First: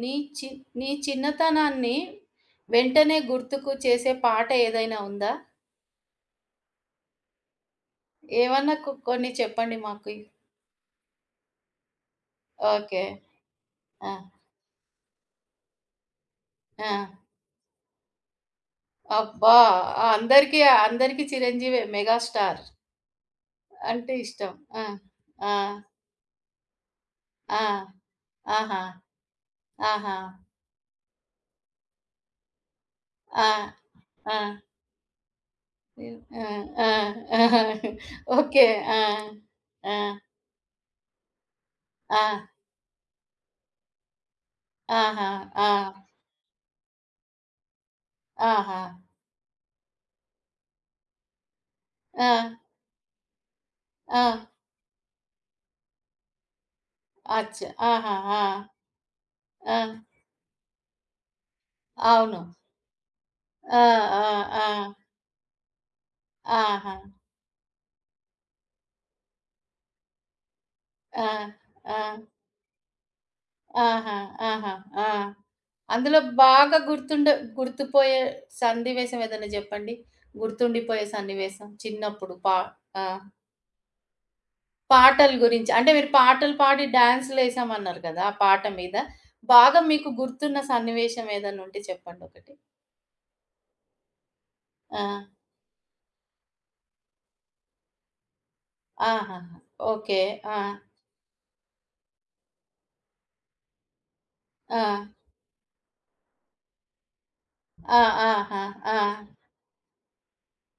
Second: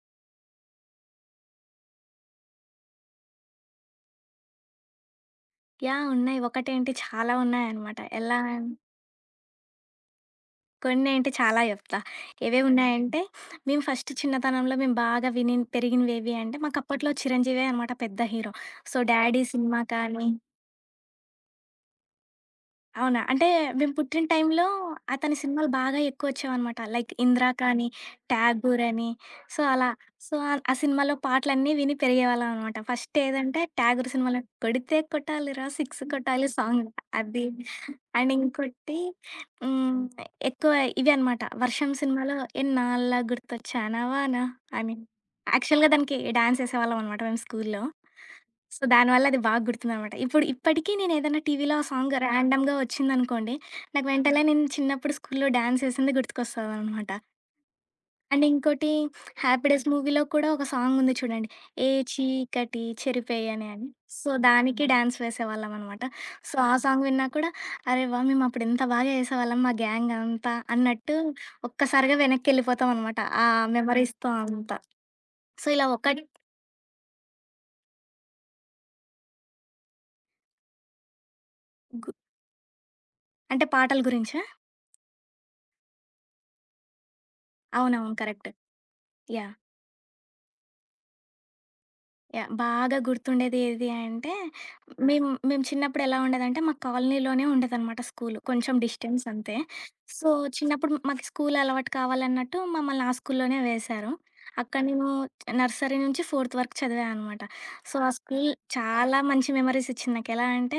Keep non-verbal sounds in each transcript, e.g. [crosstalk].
నీ చి నీ చిన్నతనాన్ని వెంటనే గుర్తుకు చేసే పాట ఏదైనా ఉందా? యాహ్! ఉన్నాయి. ఒకటేంటి చాలా ఉన్నాయన్నమాట. ఎలా అన్ ఏమన్నా కొన్ని చెప్పండి మాకు. కొన్నేంటి చాలా చెప్తా. ఓకే. ఏవేవున్నాయంటే, మేము ఆ! ఫస్ట్ చిన్నతనంలో మేము బాగా విని పెరిగినవేవి అంటే, ఆ! మాకప్పట్లో చిరంజీవే అనమాట పెద్ద హీరో. సో, 'డాడీ' అబ్బా! సినిమా కానీ అందరికీ అందరికీ చిరంజీవే మెగాస్టార్ అవునా? అంటే మేము అంటే పుట్టిన ఇష్టం. టైంలో ఆ! అతని ఆ! సినిమాలు బాగా ఎక్కువొచ్చేవనమాట. లైక్ 'ఇందిరా' ఆ! కానీ, ఆహా! 'ఠాగూర్' అని సో, అలా. ఆహా! సో, ఆ సినిమాలో పాటలన్నీ విని పెరిగేవాళ్ళం అనమాట. ఫస్ట్ ఆ! ఏదంటే 'ఠాగూర్' ఆ! సినిమాలో 'కొడితే కొట్టాలిరా సిక్స్ ఆ! కొట్టాలి' సాంగ్ అది. ఆ! And okay. ఆ! ఇంకోటి ఆ! హ్మ్, ఎక్కువ ఇవి అనమాట. 'వర్షం' ఆ! సినిమాలో 'ఎన్నాళ్ళ గుర్తొచ్చానా వాన' అని. ఆహా! ఆ! యాక్చువల్‌గా దానికి డాన్స్ ఏసేవాళ్ళం అనమాట మేము స్కూల్లో. ఆహా! సో, దానివల్ల అది బాగా గుర్తుందనమాట. ఇప్పటికి నేనేదైనా టీవీలో ఆ సాంగ్ ఆ! ర్యాండమ్‌గా వచ్చిందనుకోండి, నాకు ఆ! వెంటనే నేను చిన్నప్పుడు స్కూల్లో డాన్స్ ఏసింది గుర్తుకొస్తదనమాట. అచ్చా! ఆహా! ఆ! అండ్ ఇంకోటి 'హ్యాపీ ఆ! డేస్' మూవీలో కూడా ఒక సాంగుంది చూడండి. 'ఏ అవును. చీకటి చెరిపేయ'ని అని. ఆ! అని ఆ! సో, దానికి ఆ! డాన్స్ వేసేవాళ్ళమనమాట. సో, ఆ ఆహా! సాంగ్ విన్నా కూడా అరే వాహ్! మేమప్పుడు ఎంత బాగా ఏసేవాళ్ళం మా గ్యాంగ్ అంతా అన్నట్టు ఆ! ఆ! ఒక్కసారిగా వెనక్కెళ్ళిపోతామనమాట. ఆ ఆహా! మెమరీస్‌తో ఆహా! అంతా. ఆ! సో, ఇలా అందులో ఒకటి బాగా గుర్తుండే గుర్తుపోయే సన్నివేశం ఏదైనా జెప్పండి? గుర్తుండిపోయే సన్నివేశం గు చిన్నప్పుడు ఆ! అంటే పాటల గురించా? పాటల గురించి అంటే మీరు పాటలు పాడి డాన్స్‌లేసామన్నారు అవునవును. కదా! ఆ కరెక్ట్. పాట మీద యాహ్! బాగా మీకు గుర్తున్న సన్నివేశం ఏదైనా ఉంటే యాహ్! చెప్పండొకటి? బాగా గుర్తుండేది ఏది అంటే, ఆ! మేము మేము చిన్నప్పుడు ఎలా ఉండేదంటే, మా కాలనీలోనే ఉండేదనమాట స్కూలు. కొంచెం డిస్టెన్స్ ఆహాహా! అంతే. ఓకే. సో, ఆ! చిన్నప్పుడు మాకు స్కూల్ అలవాటు కావాలన్నట్టు మమ్మల్ని ఆ స్కూల్లోనే వేశారు. అక్కడ ఆ! నేను నర్సరీ నుంచి ఫోర్త్ వరకు చదివా అనమాట. సో, ఆ! ఆ స్కూల్ ఆహా! ఆ! చాలా మంచి మెమరీస్ ఇచ్చింది నాకు. ఎలా అంటే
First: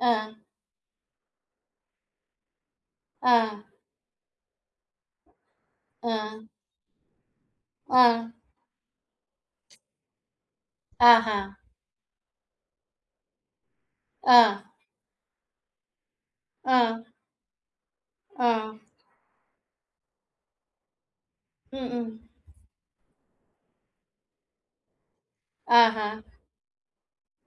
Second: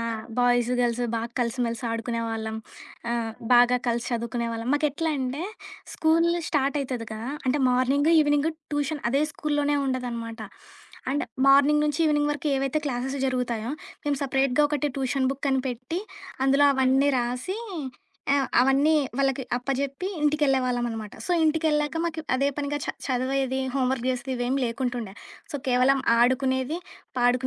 ఆ! బాయ్స్, గర్ల్స్ బాగా కలిసిమెలిసి ఆడుకునేవాళ్ళం. ఆ! బాగా కలిసి చదువుకునేవాళ్ళం. మాకెట్లా అంటే ఆ! స్కూల్ స్టార్ట్ అయితది కదా! అంటే ఆ! మార్నింగ్, ఈవినింగ్ ట్యూషన్ అదే స్కూల్లోనే ఉండదనమాట. అండ్ ఆహా! మార్నింగ్ నుంచి ఈవినింగ్ వరకు ఏవైతే క్లాసెస్ జరుగుతాయో, మేము ఆ! సెపరేట్‌గా ఒకటి ట్యూషన్ బుక్ అని పెట్టి, అందులో ఆ! అవన్నీ రాసి ఆ! అవన్నీ వాళ్ళకి అప్పజెప్పి ఇంటికెళ్ళేవాళ్ళమనమాట. సో, హ్మ్. ఇంటికెళ్ళాక హ్మ్. మాకు అదే పనిగా చదివేది, హోంవర్క్ చేసేది ఇవేమి లేకుంటుండే. సో, కేవలం ఆహా! అవును. ఆడుకునేది,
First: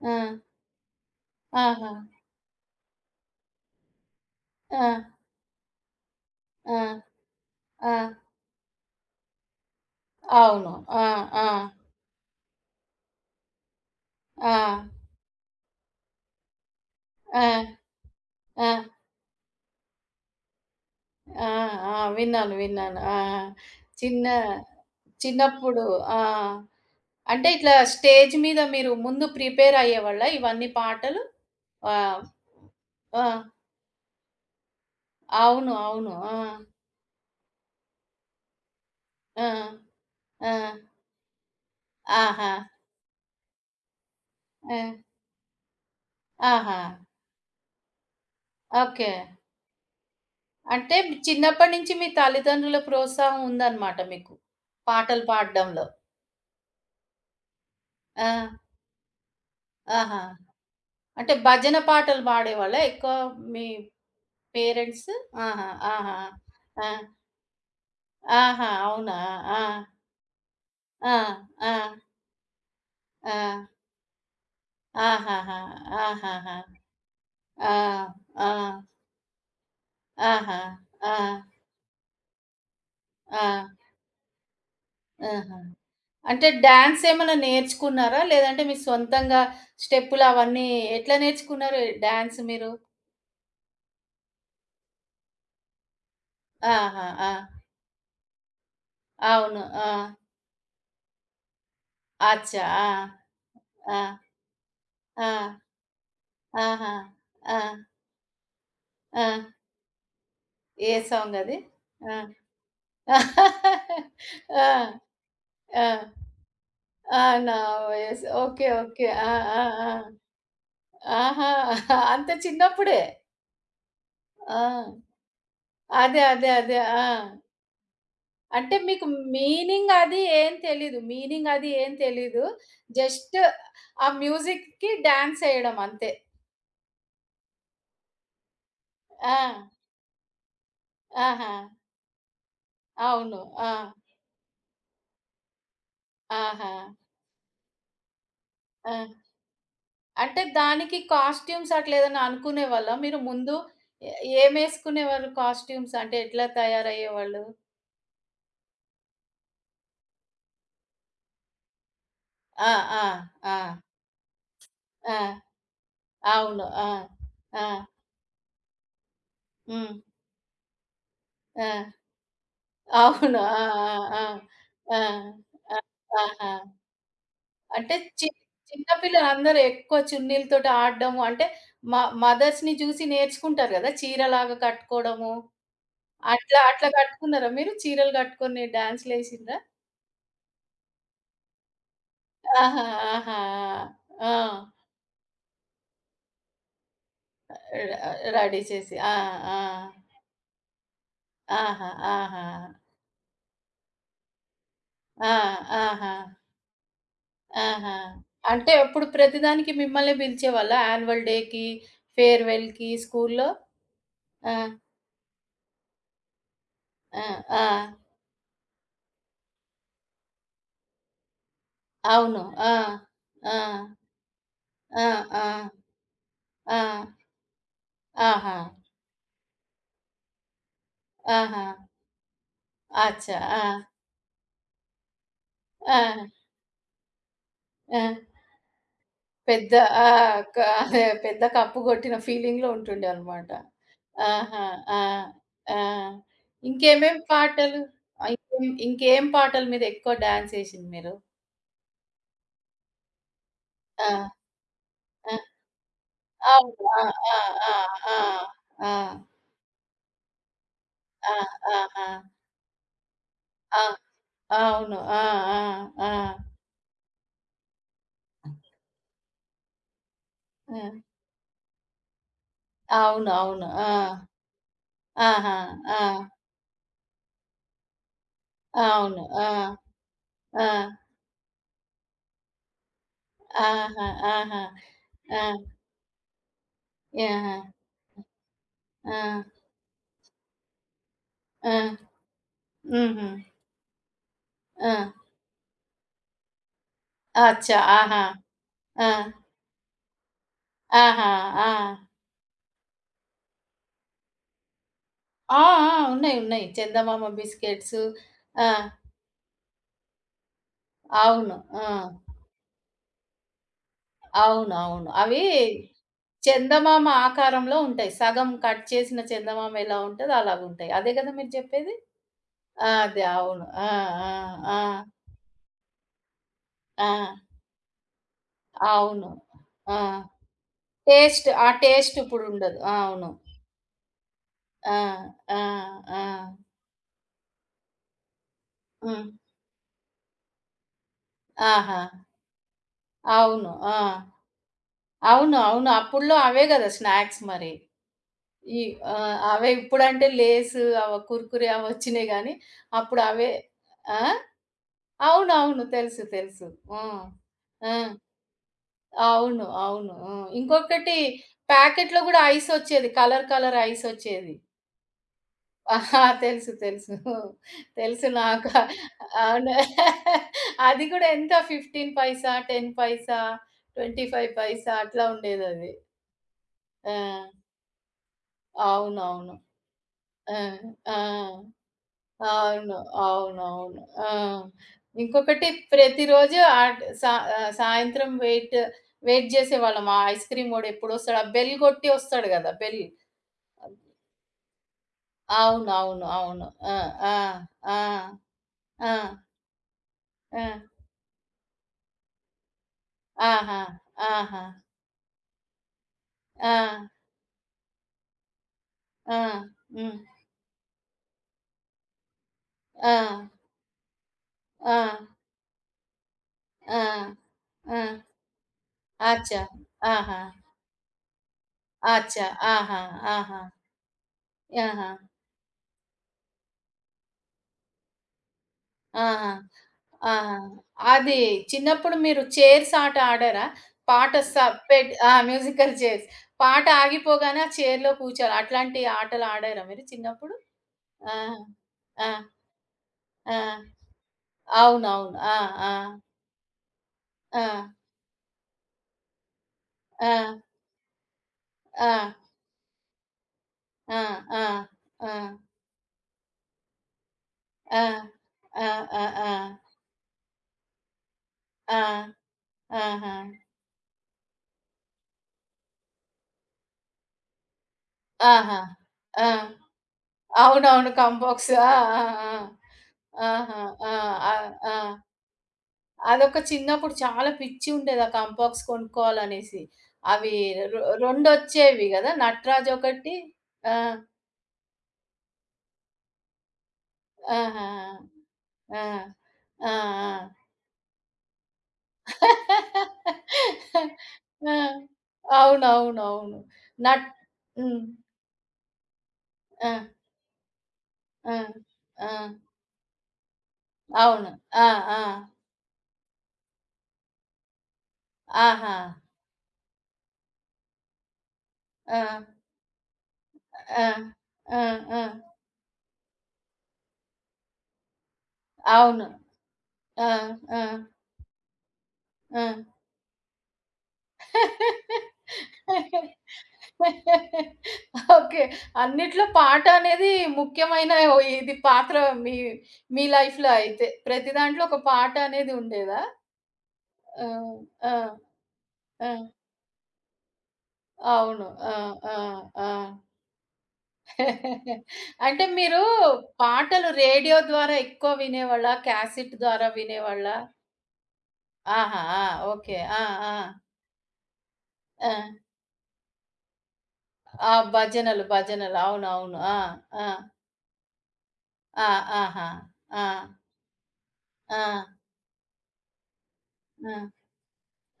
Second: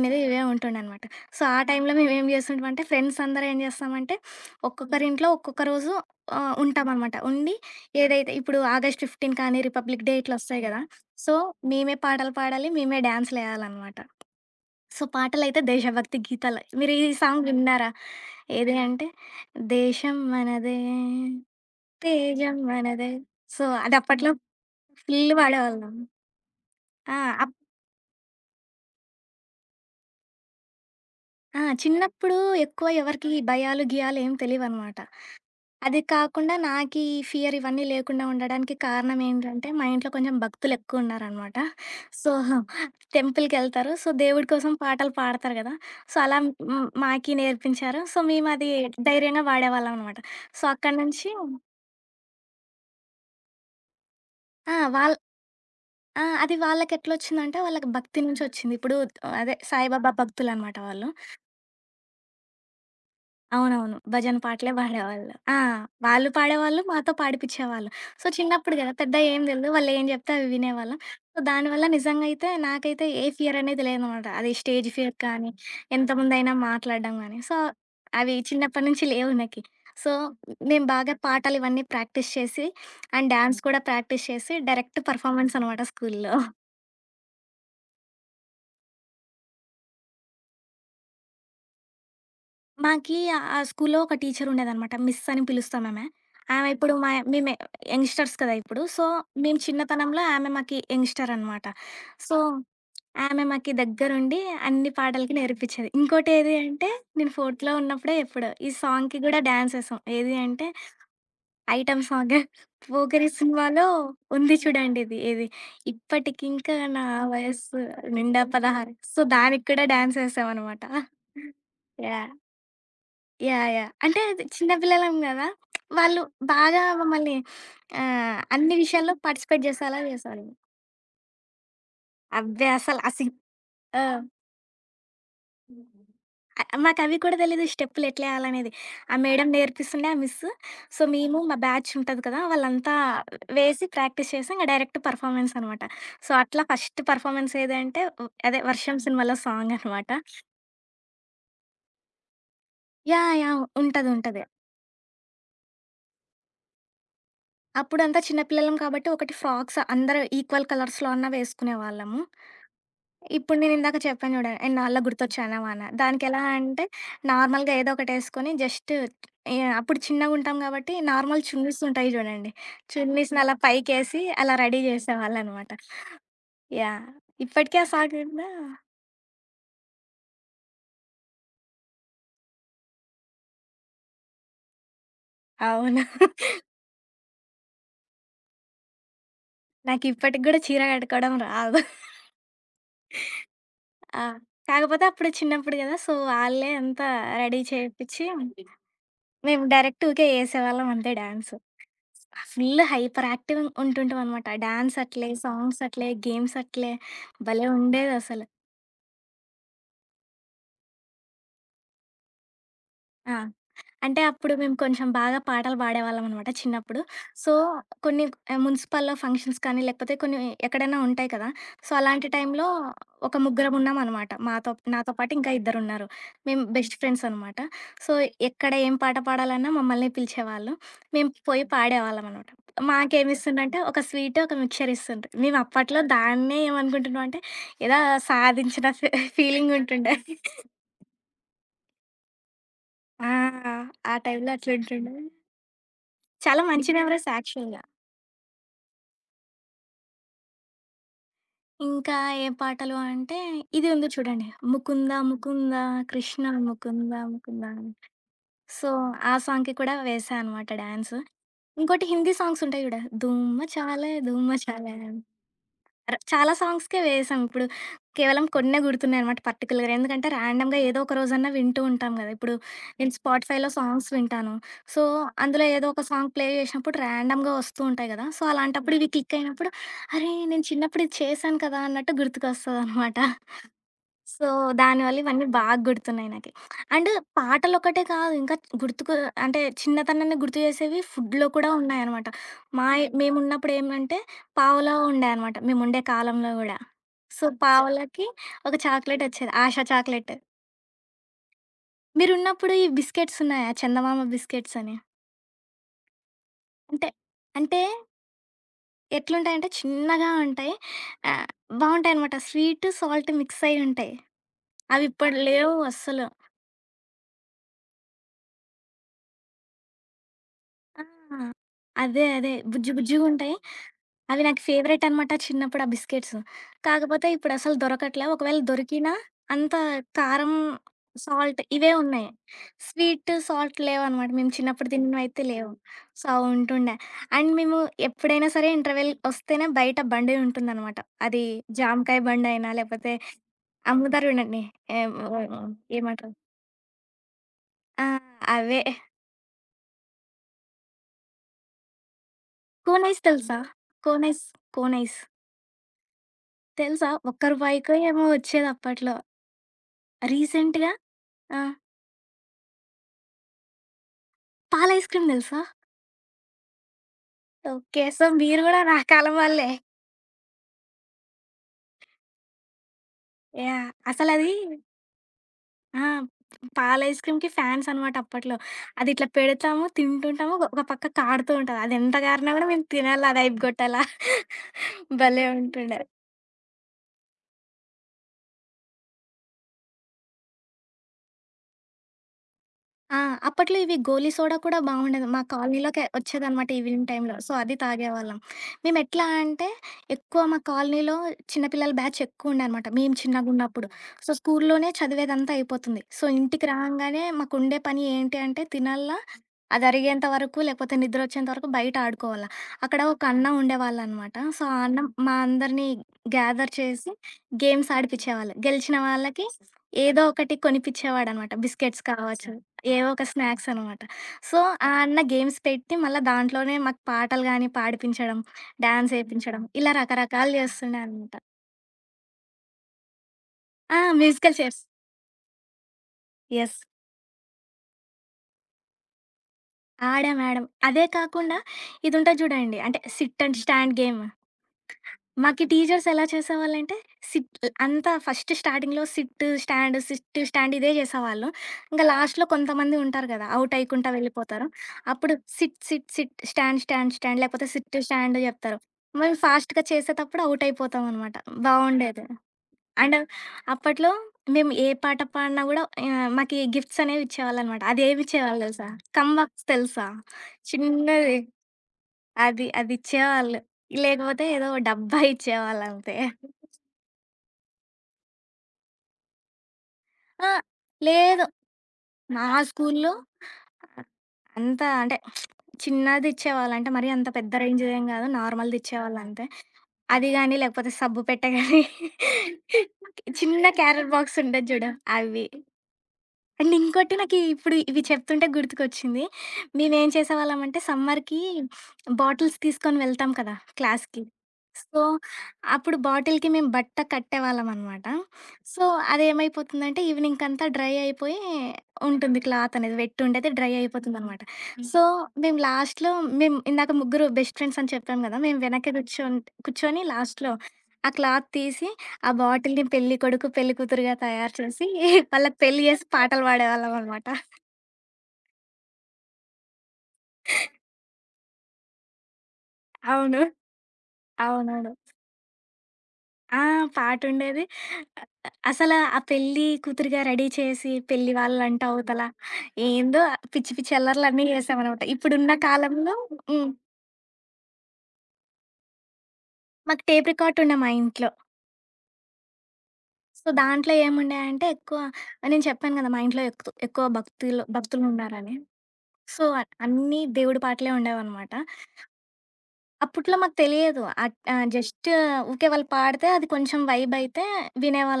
ఆ! ఇవే ఉంటుండనమాట. సో, ఆ ఆహా! టైంలో ఓకే. మేమేం చేస్తుంటామంటే ఫ్రెండ్స్ అందరం ఏం చేస్తామంటే, ఆ! ఒక్కొక్కరింట్లో ఒక్కొక్క రోజు ఆ! ఉంటామనమాట. ఉండి ఆ! ఏదైతే ఇప్పుడు ఆగస్ట్ 15 కానీ, రిపబ్లిక్ డే ఇట్లొస్తాయి అవును. గదా! ఆ! సో, ఆ! మేమే పాటలు పాడాలి, మేమే డాన్స్‌లేయాలనమాట. ఆ! సో, పాటలైతే దేశభక్తి గీతాలు. మీరు ఈ ఆ! సాంగ్ విన్నారా? ఆ! ఏది అంటే, దేశం మనదే ఆ! ఆ! విన్నాను. తేజం విన్నాను. మనదే. ఆ! సో, అది చిన్న అప్పట్లో ఫుల్ చిన్నప్పుడు పాడేవాళ్ళం. ఆ! ఆ! అంటే అప్ ఇట్లా స్టేజ్ మీద మీరు ముందు ప్రిపేర్ అయ్యేవాళ్ళా ఇవన్నీ పాటలు? ఆ! ఆ! చిన్నప్పుడు ఎక్కువ ఆ! ఎవరికీ భయాలు, గియాలు ఏం తెలీవనమాట. అవును. అది అవును. ఆ! కాకుండా నాకీ ఫియర్ ఇవన్నీ లేకుండా ఉండడానికి కారణం ఆ! ఏంటంటే, మా ఇంట్లో కొంచెం ఆ! భక్తులెక్కువున్నారనమాట. సో, ఆహా! టెంపుల్‌కెళ్తారు. సో, దేవుడి కోసం ఆ! పాటలు పాడతారు గదా! సో, అలా ఆహా! మాకి నేర్పించారు. సో, మేమది ఓకే. ధైర్యంగా వాడేవాళ్ళమనమాట. సో, అంటే అక్కడి మీ నుంచి చిన్నప్పటి నుంచి మీ తల్లిదండ్రుల ప్రోత్సాహం ఉందన్నమాట మీకు. ఆ! పాటలు పాడడంలో. ఆ! అది వాళ్ళకెట్లొచ్చిందంటే, వాళ్ళకి భక్తి ఆ! నుంచొచ్చింది. ఇప్పుడు అదే సాయిబాబా ఆహా! భక్తులనమాట వాళ్ళు. అంటే భజన పాటలు పాడేవాళ్ళా ఎక్కువ మీ అవునవును. భజన పాటలే పేరెంట్స్? పాడేవాళ్ళు. ఆ! ఆహా! ఆహా! వాళ్ళు పాడేవాళ్ళు, ఆ! మాతో పాడిపిచ్చేవాళ్ళు. సో, ఆహా! చిన్నప్పుడు గదా! అవునా! పెద్దగా ఏం ఆ! తెలీదు. వాళ్ళేం జెప్తే అవి వినేవాళ్ళం. ఆ! సో, ఆ! దానివల్ల నిజంగా అయితే నాకైతే ఏ ఆ! ఫియర్ అనేది లేదనమాట. అది స్టేజ్ ఫియర్ కానీ, ఆహాహా! ఎంతమందైనా ఆహాహా! మాట్లాడడం గానీ, సో, ఆ! అవి ఆ! చిన్నప్పటి నుంచి లేవు నాకి. సో, ఆహా! నేను ఆ! బాగా పాటలివన్నీ ప్రాక్టీస్ చేసి, అండ్ ఆ! డాన్స్ కూడా ప్రాక్టీస్ చేసి, డైరెక్ట్ పెర్ఫార్మన్స్ ఆహా! అనమాట స్కూలులో. అంటే డాన్స్ ఏమన్నా నేర్చుకున్నారా? లేదంటే మీ సొంతంగా స్టెప్పులు అవన్నీ ఎట్లా నేర్చుకున్నారు డాన్స్ మీరు? మాకీ ఆ ఆ స్కూల్లో ఒక టీచర్ ఉండేదనమాట. మిస్ అని పిలుస్తాం ఆమె. ఆమె ఇప్పుడు ఓకే. ఆహా! మా ఆ! మేము యంగ్‌స్టర్స్ కదా! ఇప్పుడు. సో, మేము అవును. ఆ! చిన్నతనంలో ఆమె మాకి యంగ్‌స్టర్ అనమాట. సో, అచ్చా! ఆ! ఆమె మాకి ఆ! దగ్గరుండి అన్ని ఆ! పాటలకి నేర్పించేది. ఇంకోటేది అంటే ఆహా! నేను ఆ! ఫోర్త్‌లో ఉన్నప్పుడే ఎప్పుడో ఈ సాంగ్‌కి ఆ! గూడా డాన్స్ ఏసాం. ఏది అంటే ఏ సాంగది? ఐటెమ్ ఆ! సాంగ్ 'పోకిరి' సినిమాలో [laughs] ఉంది ఆ! చూడండి ఇది ఏది ఆ! ఇప్పటికింకా నా ఆ! నా వయస్సు వయసు నిండా ఓకే. 16 ఓకే. సో, ఆ! ఆ! దానికి కూడా ఆ! డాన్స్ ఏసామనమాట. ఆహా! [laughs] అంత యాహ్! చిన్నప్పుడే. యాహ్! యాహ్! అంటే అది చిన్న ఆ! పిల్లలం గదా! అదే. వాళ్ళు అదే. అదే. బాగా ఆ! మమ్మల్ని అంటే అన్ని మీకు విషయాల్లో పార్టిసిపేట్ మీనింగ్ జేసేలా అది జేశారు. ఏం తెలీదు. మీనింగ్ అది ఏం తెలీదు. అబ్బే! అసలు అసి జస్ట్ ఆ! ఆ మ్యూజిక్‌కి డాన్స్ ఎయడం అంతే. అ మాకవి కూడా తెలీదు స్టెప్పులెట్లేయాలనేది. ఆ ఆ! మేడం నేర్పిస్తుండే ఆ మిస్. సో, మేము ఆహా! మా బ్యాచ్ ఉంటది కదా! వాళ్ళంతా అవును. ఆ! వేసి ప్రాక్టీస్ చేసి ఇంక డైరెక్ట్ పెర్ఫార్మన్స్ అనమాట. సో, అట్లా ఆహా! ఫస్ట్ పెర్ఫార్మన్స్ ఏదంటే, అదే ఆ! 'వర్షం' సినిమాలో సాంగనమాట. అంటే దానికి కాస్ట్యూమ్స్ అట్లా ఏదైనా అనుకునేవాళ్ళా? మీరు యాహ్! ముందు యాహ్! ఉంటది. ఎ ఉంటది. ఏమేసుకునేవారు కాస్ట్యూమ్స్? అంటే ఎట్లా తయారయ్యేవాళ్ళు? అప్పుడంతా చిన్న పిల్లలం కాబట్టి ఒకటి ఫ్రాక్స్ అందరూ ఈక్వల్ కలర్స్‌లో అన్నా వేసుకునేవాళ్ళము. ఆ! ఆ! ఆ! ఇప్పుడు నేనిందాక చెప్పాను చూడండి, ఎన్నాళ్ళో ఆ! గుర్తొచ్చానావా అని. దానికెలా అవును. అంటే ఆ! ఆ! నార్మల్‌గా ఏదో ఒకటేసుకొని జస్ట్ ఏ హ్మ్. అప్పుడు చిన్నగుంటాం కాబట్టి నార్మల్ ఆ! చున్నీస్ ఉంటాయి చూడండి. అవును. చున్నీస్‌ని అలా ఆ! పైకేసి ఆ! అలా రెడీ ఆ! చేసేవాళ్ళనమాట. ఆ! ఆ! ఆహా! యాహ్! ఇప్పటికి ఆ అంటే చి సాంగున్నా చిన్న పిల్లలందరూ ఎక్కువ చున్నీలతోటి ఆడడము అంటే మ మదర్స్‌ని చూసి నేర్చుకుంటారు గదా! చీరలాగా కట్టుకోవడము. అవును. అట్లా [laughs] అట్లా కట్టుకున్నారా మీరు? చీరలు కట్టుకొని డాన్స్‌లేసిండ్రా? నాకిప్పటికి గూడా చీర కట్టుకోవడం రాదు. ఆహా! ఆహా! ఆ! ఆ! కాకపోతే అప్పుడు చిన్నప్పుడు గదా! సో, వాళ్ళే అంతా రెడీ చేపిచ్చి ర రెడీ చేసి. ఆ! ఆ! మేము డైరెక్ట్ ఊకే ఏసేవాళ్ళం అంతే డాన్స్. ఆహా! ఆహా! ఫుల్ హైపర్ యాక్టివ్ ఉంటుంటిమనమాట. డాన్స్ ఆ! అట్లే, సాంగ్స్ అట్లే, ఆహా! గేమ్స్ అట్లే భలే ఆహా! ఉండేదసలు. అంటే అప్పుడు ప్రతిదానికి మిమ్మల్నే పిలిచేవాళ్ళా? యాన్యువల్ డేకి, ఫేర్‌వెల్‌కి ఆ! స్కూల్లో? అంటే ఆ! అప్పుడు మేము కొంచెం బాగా పాటలు పాడేవాళ్ళం అనమాట చిన్నప్పుడు. ఆ! సో, ఆ! కొన్ని మున్సిపల్‌లో ఫంక్షన్స్ కానీ, లేకపోతే కొన్ని ఎక్కడైనా ఉంటాయి కదా! సో, అలాంటి అవును. టైంలో ఆ! ఒక ఆ! ముగ్గురం ఉన్నామనమాట. నాతో పాటు ఇంకా ఆ! ఇద్దరున్నారు. మేము ఆ! బెస్ట్ ఆ! ఫ్రెండ్స్ అనమాట. సో, ఆహా! ఎక్కడ ఏం పాట పాడాలన్నా మమ్మల్ని పిలిచేవాళ్ళు. మేము ఆహా! పోయి పాడేవాళ్ళం అనమాట. అచ్చా! ఆ! మాకేమిస్తుండ్రంటే ఒక స్వీటు, ఒక మిక్చర్ ఇస్తుండ్రు. మేము అప్పట్లో ఆ! దాన్నే ఏమనుకుంటున్నాం అంటే ఏదో ఆ! సాధించిన ఫీలింగ్ పెద్ద ఆ! ఉంటుండే. అదే పెద్ద కప్పు గొట్టిన ఫీలింగ్‌లో ఉంటుండే ఆ! అనమాట. ఆ టైంలో ఆహా! ఆ! అట్లుంటుండే. ఆ! చాలా మంచి ఇంకేమేం మెమరీస్ పాటలు యాక్చువల్‌గా. ఇంకేం ఇంకేం పాటల మీద ఎక్కువ డాన్స్ ఏసింది మీరు? ఇంకా ఏ పాటలు అంటే, ఇది ఆ! ఉంది చూడండి. 'ముకుంద ఆ! ముకుంద కృష్ణ అవును. ఆ! ముకుంద ముకుంద' అని. ఆ! ఆ! సో, ఆ! ఆ సాంగ్‌కి కూడా వేశా అనమాట డాన్స్. ఆ! ఆ! ఆ! ఇంకోటి ఆ! హిందీ సాంగ్స్ ఉంటాయి చూడు. 'ధూమ్ ఆ! మచాలే ధూమ్ మచాలే' అవును. అని. ఆ! ఆ! ఆ! ఆ! చాలా సాంగ్స్‌కే వేశాం. ఇప్పుడు కేవలం కొన్నే గుర్తున్నాయనమాట పర్టిక్యులర్‌గా. ఎందుకంటే ర్యాండమ్‌గా ఏదో ఒక రోజన్నా వింటూ ఉంటాం గదా! ఇప్పుడు నేను అవును. అవును. స్పాటిఫైలో ఆ! సాంగ్స్ వింటాను. సో, ఆహా! అందులో ఏదో ఆ! ఒక సాంగ్ ప్లే చేసినప్పుడు ర్యాండమ్‌గా వస్తూ ఉంటాయి గదా! సో, అలాంటప్పుడు ఇవి అవును. క్లిక్ ఆ! అయినప్పుడు అరే! ఆ! నేను చిన్నప్పుడు ఇది చేశాను కదా! అన్నట్టు గుర్తుకొస్తదనమాట. ఆహా! సో, ఆహా! దానివల్ల ఆ! ఇవన్నీ బాగా గుర్తున్నాయి నాకి. అండ్ యాహా! పాటలొక్కటే కాదు ఇంకా ఆ! గుర్తుకు అంటే చిన్నతనాన్ని గుర్తు చేసేవి ఫుడ్‌లో కూడా ఆ! ఉన్నాయనమాట. మా ఎ హ్మ్. హుహు. మేమున్నప్పుడు ఏమంటే ఆ! పావలా ఉండే అనమాట. మేముండే కాలంలో గూడా. సో, అచ్చా! అచ్చా! ఆహా! పావలాకి ఒక ఆ! చాక్లెటొచ్చేది. ఆశ చాక్లెట్. ఆహా! ఆ! మీరున్నప్పుడు ఈ బిస్కెట్స్ ఉన్నాయా? చందమామ బిస్కెట్స్ అని. ఆ! ఆ! ఉన్నాయి. ఉన్నాయి. అంటే, చందమామ అంటే, బిస్కెట్సు. ఆ! ఎట్లుంటాయంటే చిన్నగా ఉంటాయి. ఆహ్, అవును. ఆ! బావుంటాయనమాట. స్వీటు, సాల్ట్ మిక్స్ అయ్యుంటాయి. అవి అవునవును. ఇప్పుడు అవి అచ్చా! లేవు అస్సలు. చందమామ ఆకారంలో ఉంటాయి. సగం కట్ చేసిన చందమామ ఎలా ఉంటదో అలాగుంటాయి. ఆ! అదే కదా మీరు చెప్పేది? అదే. ఆ! బుజ్జి అదే. బుజ్జిగుంటాయి. అవును. ఆ! ఆ! అవి నాకు ఆ! ఫేవరెట్ అనమాట చిన్నప్పుడు ఆ బిస్కెట్స్. ఆ! కాకపోతే ఇప్పుడసలు దొరకట్లే. ఒకవేళ దొరికినా అవును. అంత ఆ! కారం, టేస్ట్ సాల్ట్ ఆ ఇవే టేస్ట్ ఉన్నాయి. ఇప్పుడుండదు. అవును. స్వీట్, సాల్ట్ లేవనమాట. మేము చిన్నప్పుడు ఆ! తిన్నవయితే ఆ! లేవు. ఆ! సో, అవి ఉంటుండే. అండ్ మేము ఎప్పుడైనా సరే ఇంటర్వెల్ హ్మ్. ఒస్తేనే బయట బండి ఉంటుందనమాట. అది ఆహా! జామకాయ బండయినా, లేకపోతే అవును. ఆ! అమ్ముతారు చూడండి. ఏం అవును. అవును. ఏమంటారు? అప్పుడ్లో అవే గదా! స్నాక్స్ మరి. ఆ! ఈ అవే. అవే ఇప్పుడంటే లేస్, అవ కుర్కురే అవొచ్చినియి గానీ, కోన్ అప్పుడు ఐస్ అవే తెలుసా? ఆ? Cone ice, cone ice. అవునవును. తెలుసు. తెలుసు. ఆ! తెలుసా? ఒక్క ఆ! రూపాయికో ఏమో వచ్చేదప్పట్లో. అవును. అవును. ఆ! రీసెంట్‌గా ఇంకొకటి ఆ! ప్యాకెట్‌లో గూడా ఐసొచ్చేది. Colour, colour ఐసొచ్చేది. పాల ఐస్ క్రీమ్ తెలుసా? ఆహా! తెలుసు. తెలుసు. ఓకే. సో, తెలుసు మీరు నాకు. గూడా నా కాలం వాళ్ళే. అవును. అది గూడా ఎంత 15 పైసా, 10 పైసా, యాహ్! అసలది 25 పైసా అట్లా ఉండేదది. ఆ! పాల ఆ! ఐస్ క్రీమ్‌కి ఫ్యాన్స్ అనమాట అప్పట్లో. అదిట్లా అవునవును. పెడతాము, తింటుంటాము. ఆ! ఒక ఒక పక్క ఆ! కాడుతూ ఉంటది. అది ఎంత కారినా గూడా మేము అవును. తినాలా అది అయిపు గొట్టాలా అవునవును. ఆ! భలే ఇంకొకటి ఉంటుండే. ప్రతిరోజు సాయంత్రం వెయిట్ వెయిట్ జేసేవాళ్ళం. ఆ ఐస్ క్రీమ్ వోడు ఎప్పుడొస్తాడా? బెల్ గొట్టి వస్తాడు గదా! బెల్. ఆ! అప్పట్లో ఇవి గోలీ సోడా కూడా బాగుండేది. మా కాలనీలోకే అవునవును. అవును. వచ్చేదనమాట ఆ! ఈవినింగ్ టైంలో. ఆ! సో, అది ఆ! తాగేవాళ్ళం. మేమెట్లా అంటే, ఎక్కువ మా ఆ! ఆ! కాలనీలో చిన్న పిల్లల బ్యాచ్ ఎక్కువుండే అనమాట, మేము ఆహా! చిన్నగున్నప్పుడు. సో, ఆహా! స్కూల్లోనే చదివేదంతా అయిపోతుంది. సో, ఇంటికి ఆ! రాంగానే మాకుండే పని ఏంటి అంటే, తినాలా, ఆ! హ్మ్. అదరిగేంత వరకు, లేకపోతే నిద్రొచ్చేంత వరకు బయట ఆడుకోవాల. అక్కడ ఆ! ఒక అన్న ఉండేవాళ్ళనమాట. సో, ఆ ఆ! అన్న మా అందరినీ గ్యాదర్ ఆ! చేసి గేమ్స్ ఆ! ఆడిపిచ్చేవాళ్ళు. గెలిచిన వాళ్ళకి అచ్చా! ఏదో ఆహా! ఒకటి కొనిపిచ్చేవాడనమాట. బిస్కెట్స్ అచ్చా! కావచ్చు. ఆహా! ఏవో ఒక ఆహా! స్నాక్స్ అనమాట. సో, ఆ ఆహా! అన్న గేమ్స్ పెట్టి మళ్ళా దాంట్లోనే మాకు పాటలు గానీ పాడిపించడం, డాన్స్ ఆహా! ఏపించడం ఇలా రకరకాలు ఆహా! జేస్తుండే అనమాట. అది చిన్నప్పుడు మీరు చైర్స్ ఆట ఆడారా? ఆ! పాట మ్యూజికల్ చైర్స్. సప్పెట్ ఆ! Musical chairs. యెస్. పాట ఆగిపోగానే ఆ చైర్‌లో కూర్చోవాలి. అట్లాంటి ఆటలు ఆడారా మీరు ఆడాం. చిన్నప్పుడు? ఆడాం. అదే ఆ! కాకుండా ఆ! ఇదుంటది జూడండి. అంటే సిట్ ఆ! And stand game. అవునవును. ఆ! మాకి ఆ! టీచర్స్ ఎలా చేసేవాళ్ళంటే, సిట్ ఆ! అంతా ఫస్ట్ స్టార్టింగ్‌లో సిట్, స్టాండ్, సిట్, స్టాండ్ ఇదే చేసేవాళ్ళు. ఇంకా ఆ! లాస్ట్‌లో కొంతమంది ఉంటారు కదా! ఔట్ అయ్యకుండా ఆ! ఆ! వెళ్ళిపోతారు. ఆ! అప్పుడు sit, sit, sit, stand, stand, stand లేకపోతే సిట్, ఆ! స్టాండ్ చెప్తారు. ఆ! ఆ! మేము ఆ! ఫాస్ట్‌గా చేసేటప్పుడు ఔట్ అయిపోతామనమాట. ఆ! బావుండేది. ఆ! అండ్ ఆహా! అప్పట్లో మేము ఏ పాట పాడినా కూడా మాకి గిఫ్ట్స్ అనేవి ఇచ్చేవాళ్ళనమాట. అదేమి ఇచ్చేవాళ్ళు ఆహా! తెలుసా? ఆ! కంబాక్స్ తెలుసా? అవునవును. చిన్నది. కంబాక్స్. ఆ! ఆ! అది ఆ! అదిచ్చేవాళ్ళు. ఆహా! ఆ! లేకపోతే ఆ! ఏదో ఆ! డబ్బా ఇచ్చేవాళ్ళంతే. అదొక చిన్నప్పుడు చాలా పిచ్చి ఉండేది ఆ కాంపాక్స్ కొనుక్కోవాలనేసి. ఆ! అవి లేదు. రొండొచ్చేవి గదా! నా నటరాజ్ స్కూలులో ఒకటి ఆ! అంత అంటే చిన్నదిచ్చేవాళ్ళు. అంటే మరీ అంత పెద్ద ఆహా! రేంజ్‌దేం గాదు. ఆ! నార్మల్‌దిచ్చేవాళ్ళంతే. ఆ! ఆ! అది గాని, లేకపోతే సబ్బు పెట్టె గాని, చిన్న క్యారట్ బాక్స్ ఉంటది ఆ! జూడు అవి. అవునవునవును. అండ్ ఇంకోటి నట్ నాకీ ఇప్పుడు హ్మ్. ఇవి చెప్తుంటే గుర్తుకొచ్చింది. ఆ! మేమేం చేసేవాళ్ళమంటే సమ్మర్‌కి ఆ! ఆ! బాటిల్స్ తీసుకొని వెళ్తాం కదా! క్లాస్‌కి. అవును. ఆ! సో, ఆ! అప్పుడు బాటిల్‌కి మేము బట్ట కట్టేవాళ్ళమనమాట. సో, ఆహా! అదేమైపోతుందంటే ఈవినింగ్‌కంతా డ్రై అయిపోయి ఆ! ఉంటుంది క్లాతనేది. వెట్టుండేది డ్రై ఆ! అయిపోతుందనమాట. ఆ! సో, ఆ! మేము లాస్ట్‌లో మేము ఇందాక ముగ్గురు బెస్ట్ ఫ్రెండ్స్ అని చెప్పాం గదా! మేము వెనక అవును. కూర్చొన్ కూర్చొని ఆ! లాస్ట్‌లో ఆ! ఆ క్లాత్ తీసి ఆ ఆ! బాటిల్‌ని పెళ్లి కొడుకు, పెళ్లి కూతురుగా తయారు చేసి వాళ్ళకి పెళ్లి చేసి [laughs] పాటలు పాడేవాళ్ళమనమాట. ఓకే. అన్నిట్లో పాట అనేది ముఖ్యమైన ఓ ఇది పాత్ర మీ, మీ అవును. లైఫ్‌లో అయితే. ప్రతి దాంట్లో అవునవును. ఒక పాట అనేది ఉండేదా? ఆ! ఆ! పాటుండేది. ఆ! అసల ఆ ఆ! పెళ్లి కూతురుగా రెడీ చేసి పెళ్లి అవును. వాళ్ళంట ఆ! అవతల ఆ! ఆ! ఏందో పిచ్చి పిచ్చి అల్లర్లన్నీ చేసామనమాట. [laughs] ఇప్పుడున్న అంటే మీరు కాలంలో హ్మ్. పాటలు రేడియో ద్వారా ఎక్కువ వినేవాళ్ళా? క్యాసెట్ ద్వారా మాకు టేప్ వినేవాళ్ళా? రికార్డ్ ఉండే మా ఇంట్లో. ఆహా! ఆ! ఓకే. ఆ! సో, ఆ! దాంట్లో ఏముండేయంటే ఎక్కువ ఆ! నేను చెప్పాను కదా! మా ఇంట్లో ఎక్కువ భక్తులు ఆ! భజనలు, భక్తులున్నారని. భజనలు. సో, అవునవును. ఆ! అన్నీ ఆ! దేవుడి పాటలే ఉండేవనమాట. ఆ! ఆహా! ఆ! అప్పట్లో మాకు తెలియదు. ఆ! జస్ట్ ఊకే వాళ్ళు పాడితే అది కొంచెం ఆ! వైబ్ అయితే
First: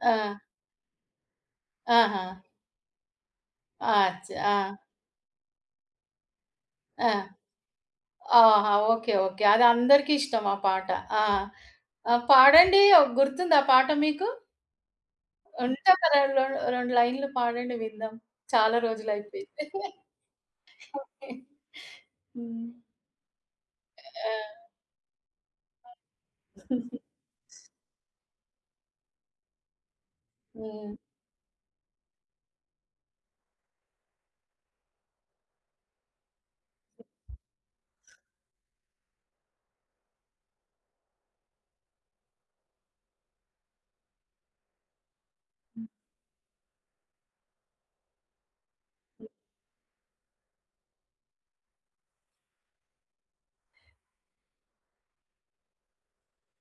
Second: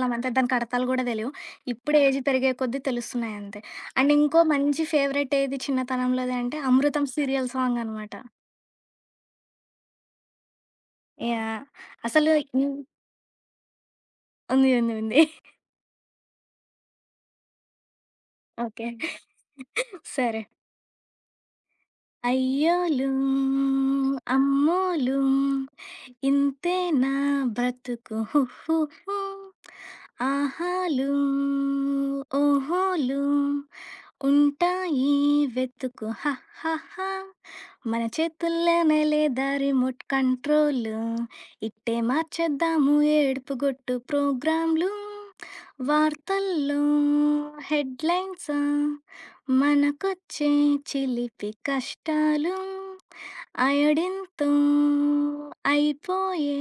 ఆ! అంతే. దానికి అర్థాలు గూడా తెలియవు. ఇప్పుడు ఏజ్ ఆహా! పెరిగే కొద్దీ తెలుస్తున్నాయి అంతే. అండ్ అచ్చ! ఇంకో ఆ! మంచి ఫేవరెట్ ఏది చిన్నతనంలోది అంటే ఆ! 'అమృతం' సీరియల్ సాంగ్ అనమాట. ఆహా! ఓకే. ఓకే. అది అందరికి ఇష్టం ఆ పాట. ఆ! యాహ్! ఆ! అసలు ఇన్ పాడండి. గుర్తుందా ఆ పాట మీకు? ఉంది. ఉంది. ఉంది. ఉంటే ఒక రెండు 2 లైన్‌లు పాడండి విందాం. చాలా ఓకే. రోజులైపోయింది. సరే. హ్మ్. అయ్యోలు ఆ! అమ్మోలు ఇంతేనా బ్రతుకు హుహు హు. హు. హ్మ్. ఆహాలు ఓహోలు ఉంటాయి వెతుకు హ హ హ. మన చేతుల్లోనే లేదా రిమోట్ కంట్రోల్ ఇట్టే మార్చేద్దాము ఏడుపు గొట్టు ప్రోగ్రాంలు హ్మ్. వార్తల్లో హెడ్లైన్స్ మనకొచ్చే చిలిపి కష్టాలు అయోడిన్తో అయిపోయే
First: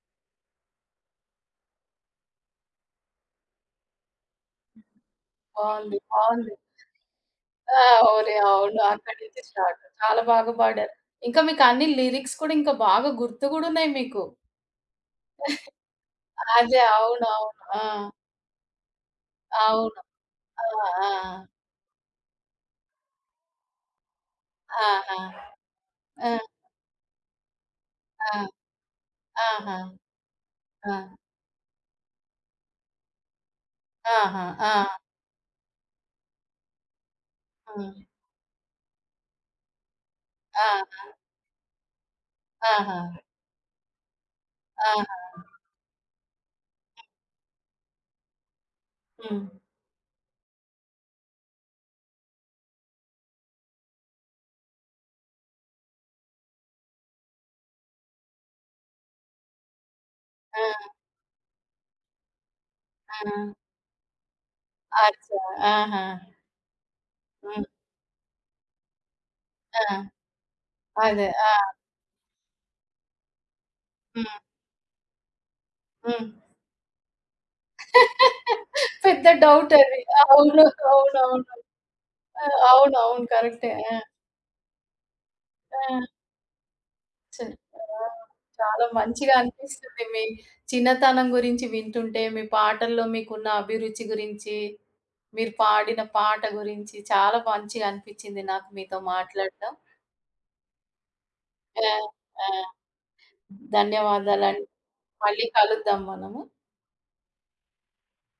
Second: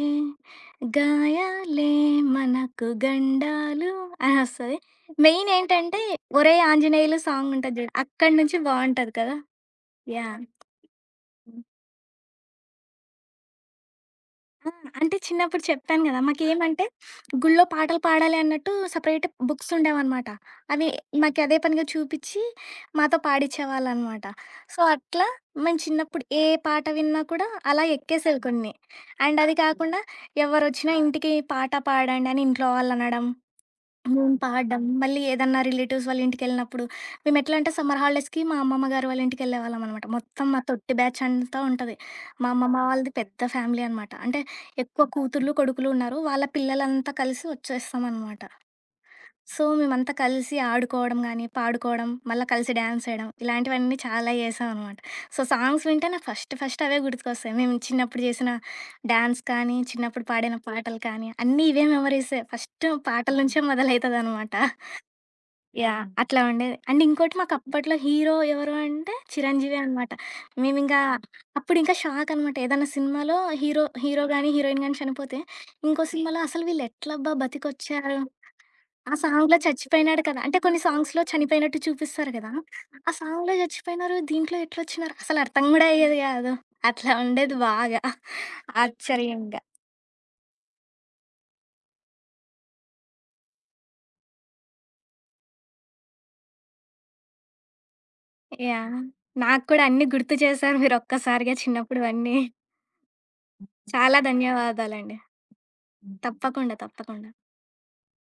గాయాలే మనకు గండాలు అని వస్తుంది మెయిన్ బావుంది. ఏంటంటే బావుంది. ఒరే ఆంజనేయులు సాంగ్ ఉంటుంది ఆ! చూడు అక్కడి ఓరే! నుంచి అవును. బాగుంటది అక్కడి కదా నుంచి స్టార్ట్. చాలా యా బాగా పాడారు. ఇంకా మీకు అన్ని లిరిక్స్ కూడా ఇంకా బాగా గుర్తు గూడా ఉన్నాయి మీకు. ఆ! అంటే చిన్నప్పుడు చెప్పాను గదా! అదే. మాకేమంటే అవునవును. గుళ్ళో ఆ! పాటలు పాడాలి అన్నట్టు సెపరేట్ బుక్స్ అవును. ఉండేవనమాట. ఆ! అవి ఆ! మాకు అదే పనిగా చూపిచ్చి మాతో పాడిచ్చేవాళ్ళనమాట. సో, అట్లా ఆ! మేము చిన్నప్పుడు ఆ! ఆ! ఏ పాట విన్నా కూడా అలా ఆ! ఎక్కేసేవి కొన్ని. అండ్ అది ఆహా! కాకుండా ఆ! ఎవరొచ్చినా ఇంటికి పాట పాడండి అని ఇంట్లో వాళ్ళనడం. హ్మ్. ఆహా! ఆ! పాడడం. మళ్ళీ ఏదన్నా రిలేటివ్స్ వాళ్ళ ఇంటికెళ్ళినప్పుడు, మేమెట్లా అంటే హ్మ్. సమ్మర్ హాలిడేస్‌కి మా అమ్మమ్మ గారు వాళ్ళ ఇంటికెళ్ళేవాళ్ళం అనమాట. మొత్తం మా తొట్టి ఆ! బ్యాచ్ అంతా ఉంటది. మా అమ్మమ్మ ఆహా! వాళ్ళది పెద్ద ఫ్యామిలీ అనమాట. అంటే ఎక్కువ ఆహా! కూతుర్లు, కొడుకులు ఉన్నారు. వాళ్ళ పిల్లలంతా కలిసి వచ్చేస్తామనమాట. హ్మ్. సో, మేమంతా కలిసి ఆడుకోవడం గానీ, పాడుకోవడం, మళ్ళా కలిసి డాన్స్ ఏయడం ఇలాంటివన్నీ చాలా చేశామనమాట. సో, సాంగ్స్ వింటే నాకు ఫస్ట్ ఫస్ట్ అవే గుర్తుకొస్తాయి. మేము చిన్నప్పుడు చేసిన డాన్స్ కానీ, చిన్నప్పుడు పాడిన ఆ! పాటలు కానీ, అన్నీ ఇవే మెమరీసే. ఫస్ట్ ఆ! పాటల నుంచే మొదలైతదనమాట. అచ్చా! ఆహా! యాహ్! అట్లా ఉండేది. అండ్ ఇంకోటి హ్మ్. మాకప్పట్లో హీరో ఎవరు అంటే చిరంజీవే ఆ! అనమాట. మేమింకా అదే. ఆ! అప్పుడింకా షాకనమాట. ఏదన్నా సినిమాలో హీరో హీరో హ్మ్. గాని, హీరోయిన్ గాని చనిపోతే, ఇంకో హ్మ్. సినిమాలో అసలు వీళ్ళెట్లబ్బా బతికొచ్చారు? [laughs] ఆ పెద్ద సాంగ్‌లో డౌట్ అది. చచ్చిపోయినాడు కదా! అంటే అవును. కొన్ని సాంగ్స్‌లో అవునవును. చనిపోయినట్టు చూపిస్తారు ఆ! కదా! ఆ అవునవును. సాంగ్‌లో కరెక్టే. ఆ! చచ్చిపోయినారు. దీంట్లో ఎట్లొచ్చినారు? అసలు అర్థం గూడా ఆ! అయ్యేది గాదు. అట్లా చ ఉండేది బాగా. ఆ! చాలా మంచిగా ఆశ్చర్యంగా. అనిపిస్తుంది మీ చిన్నతనం గురించి వింటుంటే, మీ పాటల్లో మీకున్న అభిరుచి గురించి, మీరు పాడిన పాట గురించి చాలా మంచిగా అనిపించింది నాకు మీతో యాహ్! నాకు మాట్లాడడం. కూడా అన్నీ గుర్తు చేశారు మీరొక్కసారిగా ఆ! చిన్నప్పుడువన్నీ. ఆ! చాలా ధన్యవాదాలండి. ధన్యవాదాలండి. మళ్ళీ కలుద్దాం హ్మ్. మనము. తప్పకుండా.